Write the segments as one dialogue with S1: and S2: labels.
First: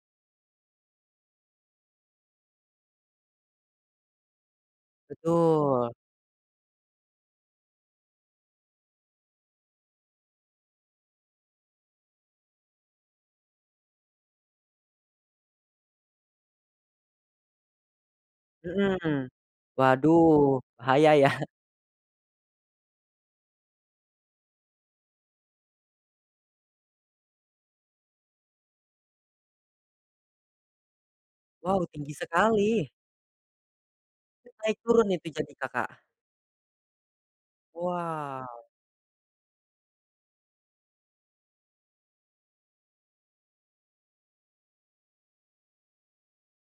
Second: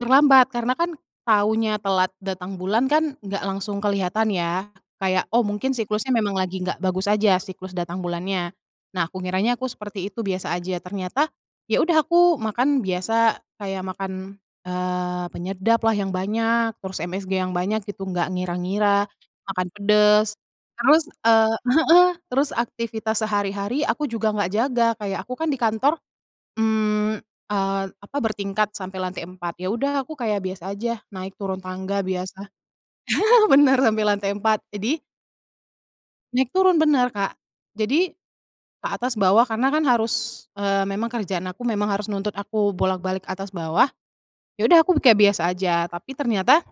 S1: Terlambat karena kan taunya telat datang bulan kan nggak langsung kelihatan ya kayak, oh, mungkin
S2: Betul.
S1: siklusnya memang lagi nggak bagus aja siklus datang bulannya. Nah, aku ngiranya aku seperti itu biasa aja, ternyata ya udah aku makan biasa kayak makan, eee, penyedaplah yang banyak, terus MSG yang banyak gitu nggak ngira-ngira,
S2: Mhm,
S1: makan pedes
S2: waduh,
S1: terus,
S2: bahaya ya?
S1: eee heeh, terus aktivitas sehari-hari aku juga nggak jaga kayak aku kan di kantor, mmm, eee, apa bertingkat sampai lantai 4 ya udah aku kayak biasa aja naik turun
S2: Wow,
S1: tangga
S2: tinggi
S1: biasa.
S2: sekali.
S1: Bener, sampai lantai 4.
S2: Naik
S1: Jadi
S2: turun itu jadi Kakak?
S1: Naik turun, bener Kak. Jadi
S2: Wow.
S1: ke atas bawah karena kan harus, eee, memang kerjaan aku memang harus nuntut aku bolak-balik atas bawah, ya udah aku kayak biasa aja tapi ternyata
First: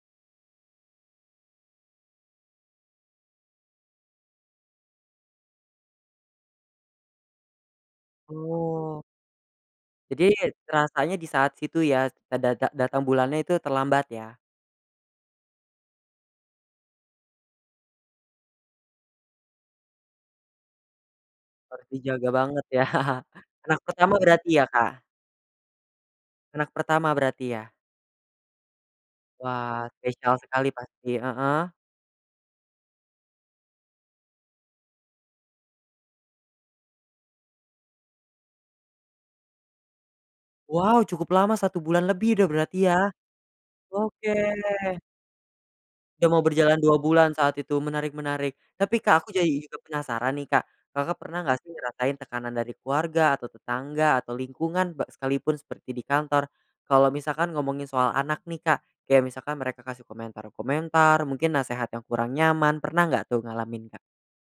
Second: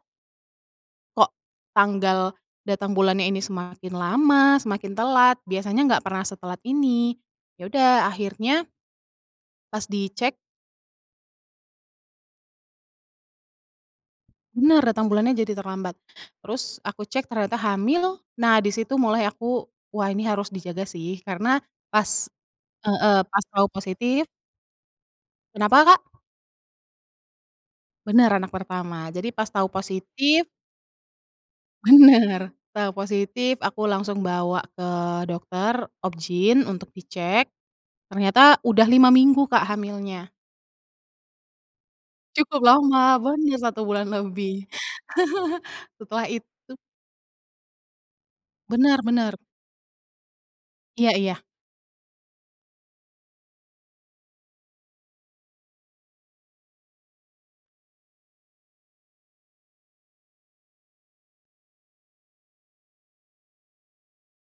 S1: kok tanggal datang bulannya ini semakin lama, semakin telat biasanya enggak pernah setelat ini. Ya udah akhirnya
S2: Oh.
S1: pas
S2: Jadi,
S1: dicek
S2: terasanya di saat situ ya, eee, data datang bulannya itu terlambat ya?
S1: Bener, datang bulannya jadi terlambat. Terus aku cek ternyata hamil. Nah, di situ mulai aku, wah, ini harus dijaga sih karena
S2: Harus
S1: pas
S2: dijaga banget ya.
S1: heeh, pas tau
S2: Anak pertama
S1: positif
S2: berarti ya Kak?
S1: Kenapa Kak?
S2: Anak pertama berarti ya?
S1: Bener, anak pertama. Jadi pas tahu
S2: Wah, spesial
S1: positif
S2: sekali pasti heeh.
S1: Bener, tau positif aku langsung bawa ke dokter obgyn untuk dicek, ternyata udah 5 minggu Kak hamilnya.
S2: Wow, cukup lama 1 bulan lebih udah
S1: Cukup
S2: berarti ya?
S1: lama, bon ya 1 bulan
S2: Oke.
S1: lebih. Setelah
S2: Udah mau
S1: itu
S2: berjalan 2 bulan saat itu, menarik menarik. Tapi
S1: Bener
S2: Kak aku
S1: bener.
S2: jadi juga penasaran nih Kak,
S1: Iya
S2: Kakak pernah
S1: iya.
S2: nggak sih ngerasain tekanan dari keluarga atau tetangga atau lingkungan be sekalipun seperti di kantor, kalau misalkan ngomongin soal anak nih Kak kayak misalkan mereka kasih komentar-komentar mungkin nasehat yang kurang nyaman pernah nggak tuh ngalamin Kak?